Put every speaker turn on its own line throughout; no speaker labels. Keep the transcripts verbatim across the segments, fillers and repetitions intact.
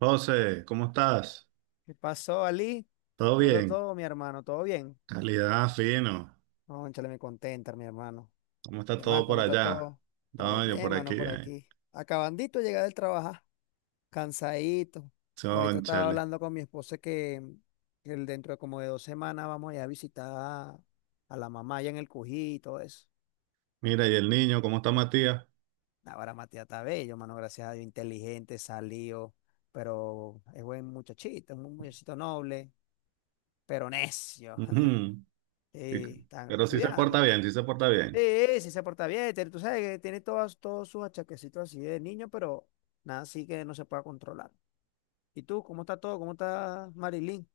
José, ¿cómo estás?
¿Qué pasó, Ali?
¿Todo
¿Cómo está
bien?
todo, mi hermano? ¿Todo bien?
Calidad, fino.
Cónchale, me contenta, mi hermano.
¿Cómo está
¿Qué más?
todo por
¿Cómo está
allá?
todo? Todo
No, yo por
bien,
aquí.
mano, por
Ay,
aquí. Acabandito de llegar del trabajar, cansadito. Ahorita estaba
chónchale.
hablando con mi esposa que, que el- dentro de como de dos semanas vamos a ir a visitar a, a la mamá allá en el Cují y todo eso.
Mira, ¿y el niño? ¿Cómo está Matías?
Ahora Matías está bello, mano, gracias a Dios, inteligente, salido, pero es buen muchachito, es un muchachito noble, pero necio.
Ujú. Y-
Sí, está
Pero sí se porta
estudiando.
bien, sí se porta
Sí,
bien.
sí se porta bien, tiene- tú sabes que tiene todas todos sus achaquecitos así de niño, pero nada, así que no se pueda controlar. ¿Y tú, cómo está todo? ¿Cómo está Marilyn?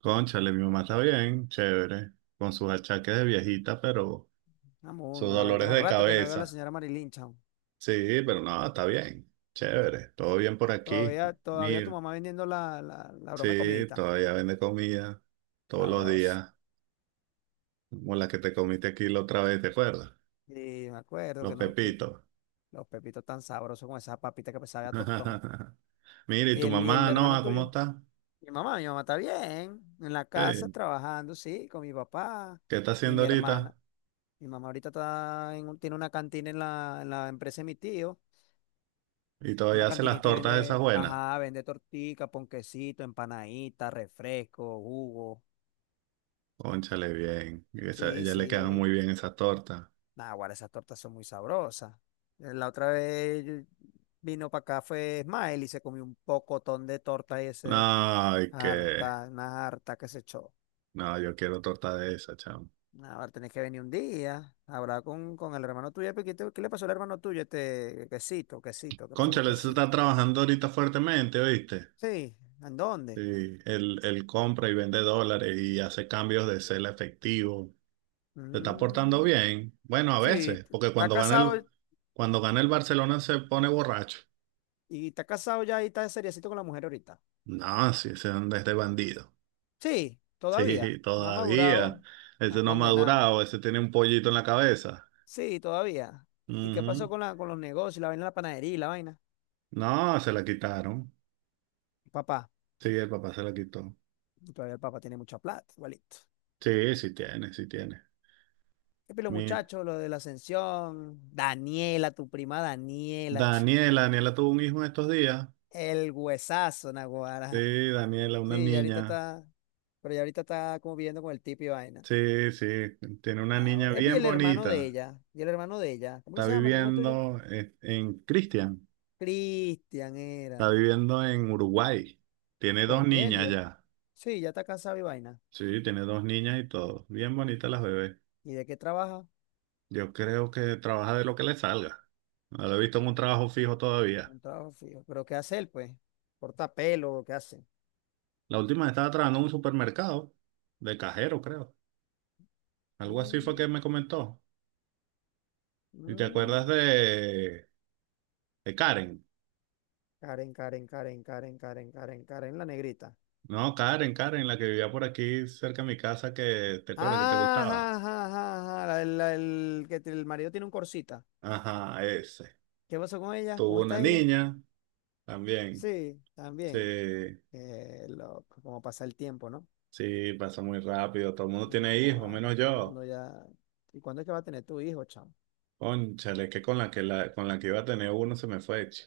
Cónchale, mi mamá está bien, chévere. Con sus achaques de viejita, pero
Vamos,
sus
no, yo
dolores
tengo
de
rato que no veo a la
cabeza.
señora Marilyn, chao.
Sí, pero no, está bien. Chévere, todo bien por aquí.
Todavía, todavía tu
Mira,
mamá vendiendo la, la, la broma de
sí,
comidita.
todavía vende comida todos los
Sabroso.
días. Como la que te comiste aquí la otra vez, ¿te acuerdas?
Sí, me acuerdo que
Los
no, que
pepitos.
los pepitos tan sabrosos con esa papita que sabe a tostón.
Mira, ¿y
¿Y
tu
el, y el
mamá,
hermano
Noah, cómo
tuyo?
está?
Mi mamá, mi mamá está bien, en la casa
Sí.
trabajando, sí, con mi papá
¿Qué está
y
haciendo
mi hermano.
ahorita?
Mi mamá ahorita está en un- tiene una cantina en la, en la empresa de mi tío.
Y
Una
todavía hace las
cantinita y
tortas esas
vende,
buenas.
ajá, vende tortica, ponquecito, empanadita, refresco, jugo.
Cónchale, bien. Y esa-
Sí,
ella le quedan
sí.
muy bien esas tortas.
Nah, guarda, esas tortas son muy sabrosas. Eh, La otra vez yo- vino para acá, fue Smile y se comió un pocotón de torta,
No,
ese,
ay, que.
harta, una harta que se echó.
No, yo quiero torta de esa, chamo.
Nah, ahora tenés que venir un día, hablar con, con el hermano tuyo, porque ¿Qué, te- qué le pasó al hermano tuyo? Este quesito, quesito, ¿qué pasó con
Cónchale, se está
quesito?
trabajando ahorita fuertemente, ¿oíste?
Sí, ¿en dónde?
Sí, él, él compra y vende dólares y hace cambios de cel a efectivo. Se está portando
Mm,
bien. Bueno, a
sí,
veces,
t-
porque
está
cuando gana
casado
el, cuando gana el Barcelona se pone borracho.
y está casado ya y está seriecito con la mujer ahorita.
No, sí, se anda este bandido.
Sí,
Sí,
todavía. No ha
todavía.
madurado, ha
Ese no ha
condenado.
madurado, ese tiene un pollito en la cabeza.
Sí, todavía. ¿Y qué pasó
Ujú.
con la, con los negocios, la vaina de la panadería y la vaina?
No, se la quitaron.
Papá,
Sí, el papá se la quitó.
todavía el papá tiene mucha plata, igualito.
Sí, sí tiene, sí tiene.
Y los
Mira.
muchachos, lo de la ascensión, Daniela, tu prima Daniela, chica,
Daniela, Daniela tuvo un hijo en estos días.
el huesazo, Naguará.
Sí, Daniela, una
Sí, ya ahorita
niña.
está, pero ya ahorita está como viviendo con el tipo y vaina.
Sí, sí, tiene una
Ah,
niña
bueno. Epi,
bien
el hermano de
bonita.
ella. Y el hermano de ella. ¿Cómo que
Está
se llama el primo tuyo?
viviendo eh, en Cristian.
Cristian
Está
era.
viviendo en Uruguay. Tiene
¿Con
dos
quién,
niñas
Dios?
ya.
Sí, ya está casado y vaina.
Sí, tiene dos niñas y todo. Bien bonitas las bebés.
¿Y de qué trabaja?
Yo creo que trabaja de lo que le salga. No lo he visto en un trabajo fijo todavía.
Un trabajo fijo. ¿Pero qué hace él, pues? ¿Corta pelo? ¿Qué hace?
La última vez estaba trabajando en un supermercado de cajero, creo. Algo así fue que
Mm,
me comentó. ¿Y te acuerdas
mm.
de, de Karen?
Karen, Karen, Karen, Karen, Karen, Karen, Karen, la negrita.
No, Karen, Karen, la que vivía por aquí cerca de mi casa, que te acuerdas que te
Ajá,
gustaba.
ajá, ajá, ajá. La, la- el, que te- el marido tiene un corsita.
Ajá, ese.
¿Qué pasó con ella? ¿Cómo
Tuvo una
está ella?
niña también.
Sí,
Sí.
también. Qué loco, cómo pasa el tiempo, ¿no?
Sí, pasa muy rápido. Todo el mundo
Una
tiene hijos,
guarda,
menos
todo el
yo.
mundo ya. ¿Y cuándo es que va a tener tu hijo, chamo?
Cónchale, que con la que la, con la que iba a tener uno se me fue. ch-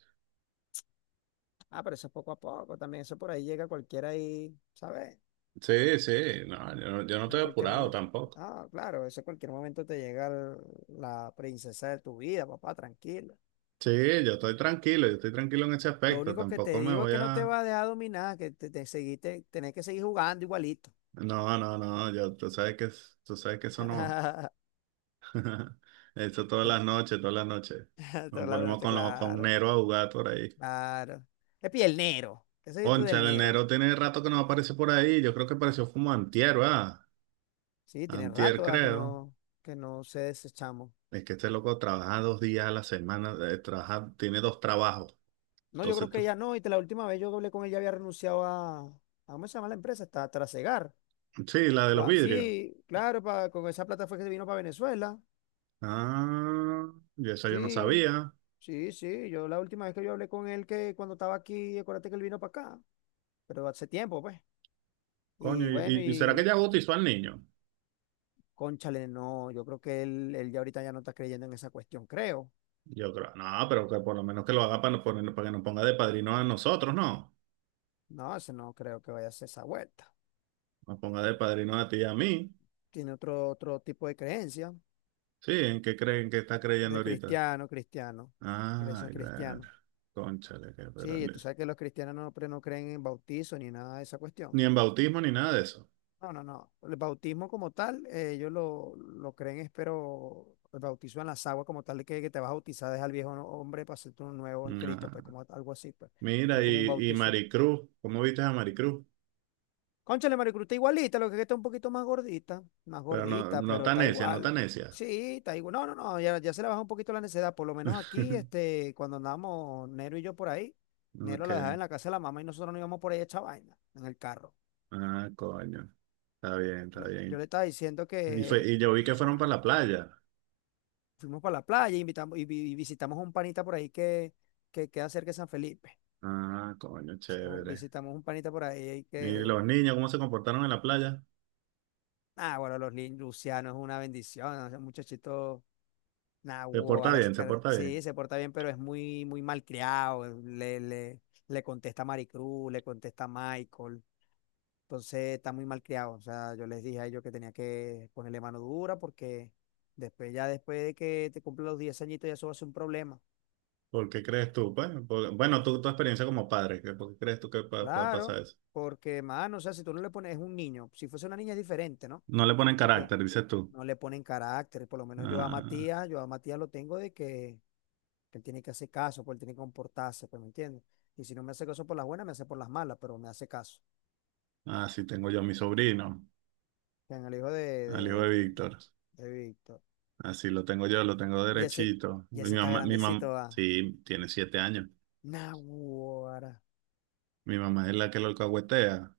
Ah, pero eso es poco a poco también. Eso por ahí llega cualquiera ahí, ¿sabes?
Sí, sí, no, yo no, yo no estoy
En cualquier
apurado
momento.
tampoco.
Ah, claro, eso en cualquier momento te llega el- la princesa de tu vida, papá, tranquilo.
Sí, yo estoy tranquilo, yo estoy tranquilo en ese
Lo
aspecto.
único que te
Tampoco me
digo es
voy
que no te
a.
va a dejar dominar, que te, te seguiste, tenés que seguir jugando igualito.
No, no, no, yo, tú sabes que, es- tú sabes que eso no. Eso todas las
Tenés-
noches, todas las noches.
Toda
Nos
la
ponemos
noche,
con los con
claro,
Nero a jugar por ahí.
claro. Es piel negro. ¿Qué es tú del
Cónchale, el
negro?
Nero tiene rato que no aparece por ahí. Yo creo que apareció como antier, ¿verdad?
Sí, tiene rato,
Antier,
¿verdad? Que
creo.
no, que no sé ese chamo.
Es que este loco trabaja dos días a la semana, eh, trabaja, tiene dos trabajos.
No, yo creo
Entonces, tú-
que ya no. Y te- la última vez yo hablé con él, ya había renunciado a, a ¿cómo se llama la empresa? Está Trasegar.
sí, la de los
Va, sí,
vidrios.
claro, pa- con esa plata fue que se vino para Venezuela.
Ah, y eso yo no
Sí,
sabía.
sí, sí. Yo la última vez que yo hablé con él, que cuando estaba aquí, acuérdate que él vino para acá, pero hace tiempo, pues.
Coño,
Y
¿y,
bueno,
y- y será que
y
ya bautizó al niño?
cónchale, no, yo creo que él, él ya ahorita ya no está creyendo en esa cuestión, creo.
Yo creo, no, pero que por lo menos que lo haga para, no poner- para que nos ponga de padrino a nosotros, no.
No, ese no creo que vaya a hacer esa vuelta.
Nos ponga de padrino a ti y a mí.
Tiene otro, otro tipo de creencia,
Sí, ¿en qué creen que está creyendo
de
ahorita?
cristiano, cristiano, creencia
Ay, ver,
cristiana.
cónchale, que, pero
Sí,
ni
tú sabes que los cristianos no, pre- no creen en bautizo ni nada de esa cuestión.
ni en bautismo ni nada de eso.
No, no, no. El bautismo como tal, eh, ellos lo, lo creen, espero, el bautizo en las aguas como tal, que, que te vas a bautizar, deja al viejo no- hombre para hacerte uno nuevo en Cristo,
Ah,
pues, como algo así, pues. No
mira,
es como un
y, y
bautizo.
Maricruz, ¿cómo viste a Maricruz?
Cónchale, Maricruz está igualita, lo que está un poquito más gordita, más
Pero no,
gordita,
no
pero
tan
está
necia, no tan
igual.
necia.
Sí, está igual. No, no, no, ya, ya se le baja un poquito la necesidad. Por lo menos aquí, este, cuando andamos Nero y yo por ahí, Nero
Ok.
la dejaba en la casa de la mamá y nosotros nos íbamos por ahí a echar vaina en el carro.
Ah, coño. Está bien, está
lo- Yo le
bien.
estaba diciendo
Y, fue,
que
y yo vi que fueron para la playa.
fuimos para la playa, invitamos y, vi- y visitamos un panita por ahí que, que queda cerca de San Felipe.
Ah, coño,
Visitamos,
chévere.
visitamos un panita por ahí
¿Y
que,
los niños cómo se comportaron en la playa?
ah, bueno, los lin- Luciano es una bendición, ese muchachito. Nah,
Se
guau,
porta
ahora se
bien, se
car-
porta bien.
sí, se porta bien, pero es muy, muy malcriado, le, le, le contesta a Maricruz, le contesta a Michael, entonces está muy mal criado. O sea, yo les dije a ellos que tenía que ponerle mano dura porque después, ya después de que te cumplen los diez añitos, ya eso va a ser un problema.
¿Por qué crees tú? Pues, por- bueno, tú, tu experiencia como padre, ¿qué- ¿por qué crees tú que pa- pa- pasa
Claro,
eso?
porque, mano, o sea, si tú no le pones, es un niño. Si fuese una niña es diferente, ¿no?
No le ponen
Porque
carácter, dices tú.
no le ponen carácter. Por lo menos yo a
Ah,
Matías, yo a Matías lo tengo de que, que él tiene que hacer caso, pues él tiene que comportarse, pues, ¿me entiendes? Y si no me hace caso por las buenas, me hace por las malas, pero me hace caso.
ah, sí, tengo yo a mi sobrino,
En el hijo de,
al hijo de
de,
Víctor.
de Víctor.
Así lo tengo yo, lo tengo
Y ese,
derechito.
y
Mi
ese está
mamá, mi mamá,
grandecito, va.
sí, tiene siete años.
Naguará.
Mi mamá es la que lo alcahuetea.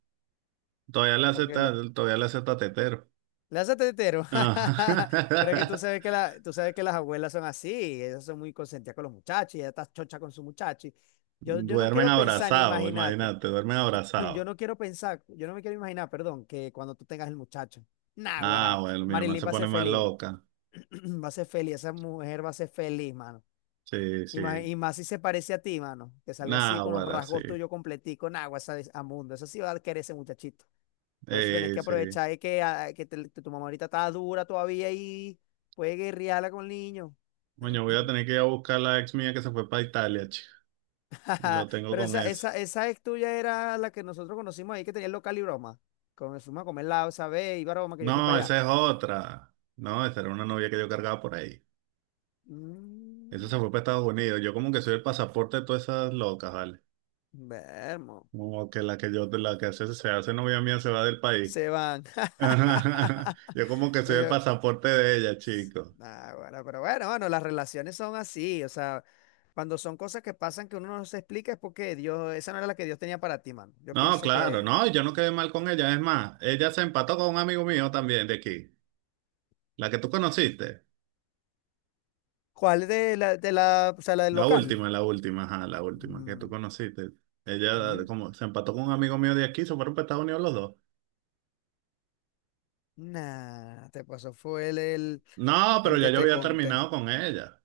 Todavía le
¿Por
hace,
qué
ta-
le?
todavía le hace tatetero.
Le hace tetero. Pero es que tú
Ah.
sabes que, la, tú sabes que las abuelas son así, ellas son muy consentidas con los muchachos, y ella está chocha con su muchacho. Y Yo, yo no
Duermen
quiero pensar ni
abrazados,
imagínate.
imagínate, duermen
Yo
abrazados.
no quiero pensar, yo no me quiero imaginar, perdón, que cuando tú tengas el muchacho.
Ah,
Naguará.
bueno, mi mamá
Marilyn
se
va a
pone
ser
más
feliz. Bo.
loca.
Va a ser feliz, esa mujer va a ser feliz, mano.
Sí,
Y más,
sí.
y más si se parece a ti, mano. Que salga
Nah,
así con los
ahora sí.
rasgos tuyos completico, nagua, esa es- a mundo. Eso sí va a querer ese muchachito. Por eso tenés
Eh,
que
sí.
aprovechar, eh, que, a que te- que tu mamá ahorita está dura todavía y puede guerrearla con el niño.
Coño, voy a tener que ir a buscar a la ex mía que se fue para Italia, chico. Y lo tengo
Pero
con
esa,
esa.
esa, esa ex tuya era la que nosotros conocimos ahí, que tenía el local y broma. Con el fuimos a comer la esa vez y broma que yo fui
No,
para allá.
esa es otra. No, esa era una novia que yo cargaba por ahí. Esa se
Mm,
fue para Estados Unidos. Yo como que soy el pasaporte de todas esas locas, ¿vale?
vermo.
Como que la que yo, la que hace, se hace novia mía se va del país.
Se van.
Yo como que
No,
soy el
yo-
pasaporte de ella, chico.
nah, bueno, pero bueno, bueno, las relaciones son así. O sea, cuando son cosas que pasan que uno no se explica es porque Dios, esa no era la que Dios tenía para ti, mano. Yo
No,
pienso
claro,
que.
no, yo no quedé mal con ella. Es más, ella se empató con un amigo mío también de aquí. La que tú conociste.
¿Cuál de la, de la, o sea, la del
La
local?
última, la última, ajá, la última que tú
Mm,
conociste. Ella
ujú.
como se empató con un amigo mío de aquí, se fueron para Estados Unidos los dos.
Nah, te pasó, fue el, el,
No, pero
el
ya
que
yo
te
había
conté.
terminado con ella.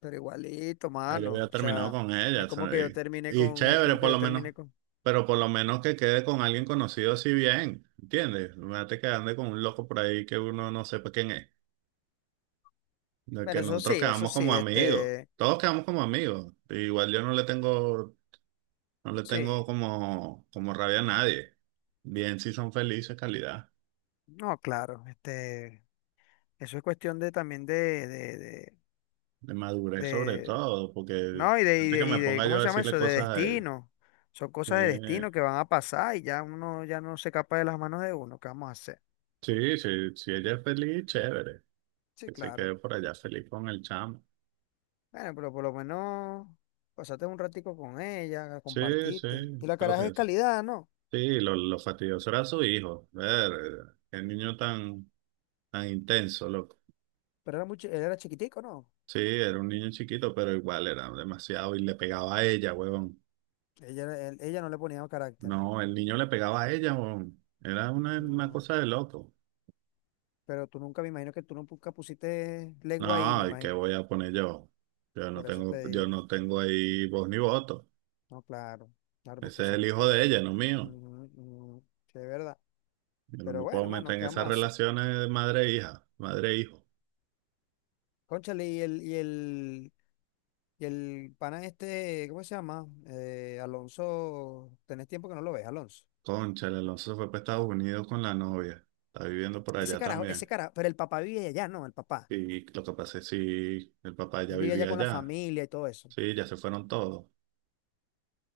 Pero igualito,
Ya yo había
mano. O
terminado
sea,
con ella,
es
o
como
sea,
que yo
y,
terminé
y
con, es
chévere
como que
por
yo
lo menos,
terminé con.
pero por lo menos que quede con alguien conocido así bien, ¿entiendes? No te que ande con un loco por ahí que uno no sepa quién es, de
Bueno,
que
eso sí,
nosotros
eso
quedamos
sí,
como amigos,
este,
todos quedamos como amigos, igual yo no le tengo, no le tengo
sí.
como, como rabia a nadie, bien si son felices, calidad,
No, claro, este, eso es cuestión de también de, de, de,
de madurez sobre
de-
todo, porque
no, y de, y
antes que
de,
me
y de,
ponga yo
¿cómo
a
se llama
decirle
eso? De
cosas a ella,
destino. Son cosas de
Eh,
destino que van a pasar y ya uno ya no se escapa de las manos de uno. ¿Qué vamos a hacer?
sí, sí, si ella es feliz, chévere.
Sí,
Que se
claro.
quede por allá feliz con el chamo.
Bueno, pero por lo menos pasaste un ratico con ella,
Sí, sí,
compartiste. Y la
lo
caraja
que-
es calidad, ¿no?
sí, lo, lo fastidioso era su hijo. Ver, qué niño tan, tan intenso, loco.
Pero era mucho, él era chiquitico, ¿no?
Sí, era un niño chiquito, pero igual era demasiado y le pegaba a ella, huevón.
Ella, era- él- ella no le ponía carácter.
No, el niño le pegaba a ella, huevón. Era una, una
No.
cosa de loco.
Pero tú nunca, me imagino que tú nunca pusiste lengua ahí, me
No, ¿y qué
imagino.
voy a poner yo? Yo no
Por eso
tengo, yo
te.
no tengo ahí voz ni voto.
No, claro. Claro,
Ese
porque
es el
son
hijo de ella,
cosas.
no mío.
Ujú, ujú. Sí, es verdad.
Yo no
Pero
me puedo
bueno, mano,
meter en
¿qué
esas
vamos a hacer?
relaciones de madre e hija, madre e hijo.
Cónchale, y el, y el, y el pana este, ¿cómo se llama? Eh, Alonso, tenés tiempo que no lo ves, Alonso.
Cónchale, Alonso se fue para Estados Unidos con la novia. Está viviendo por
Ese
allá
carajo, ese
también.
carajo, pero el papá vive allá, no, el papá.
Y lo que pasa es si el papá ya
Él vive allá
vivía
con la
allá.
familia y todo eso.
Sí, ya se fueron todos.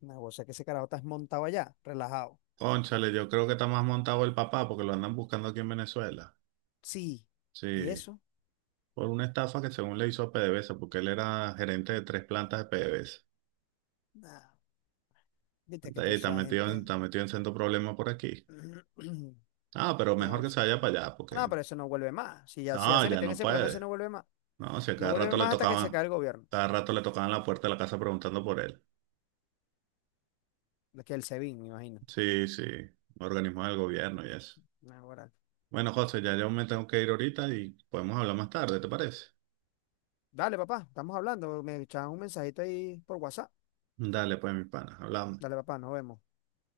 No, o sea que ese carajo está montado allá, relajado.
Cónchale, yo creo que está más montado el papá porque lo andan buscando aquí en Venezuela.
Sí. ¿Y
Sí,
eso?
por una estafa que según le hizo a PDVSA, porque él era gerente de tres plantas de PDVSA.
Nah, viste
Está
que
ahí,
toda
está
esa
metido
gente.
en, está metido en sendo problemas por aquí. Ah, pero mejor
Pero,
que se vaya para allá porque...
no, pero eso no vuelve más. Si ya, si ya,
No,
se
ya
metió en
no
ese problema, eso
puede.
no vuelve más.
No, si a
No
cada
vuelve
rato le
más hasta que se
tocaban,
caiga el gobierno.
cada rato le tocaban la puerta de la casa preguntando por él.
Es que el SEBIN, me imagino.
Sí, sí, organismos del gobierno y eso.
Nah, ahora
Bueno, José, ya yo me tengo que ir ahorita y podemos hablar más tarde, ¿te parece?
dale, papá, estamos hablando. Me echaban un mensajito ahí por WhatsApp.
Dale, pues, mi pana, hablamos.
Dale, papá, nos vemos.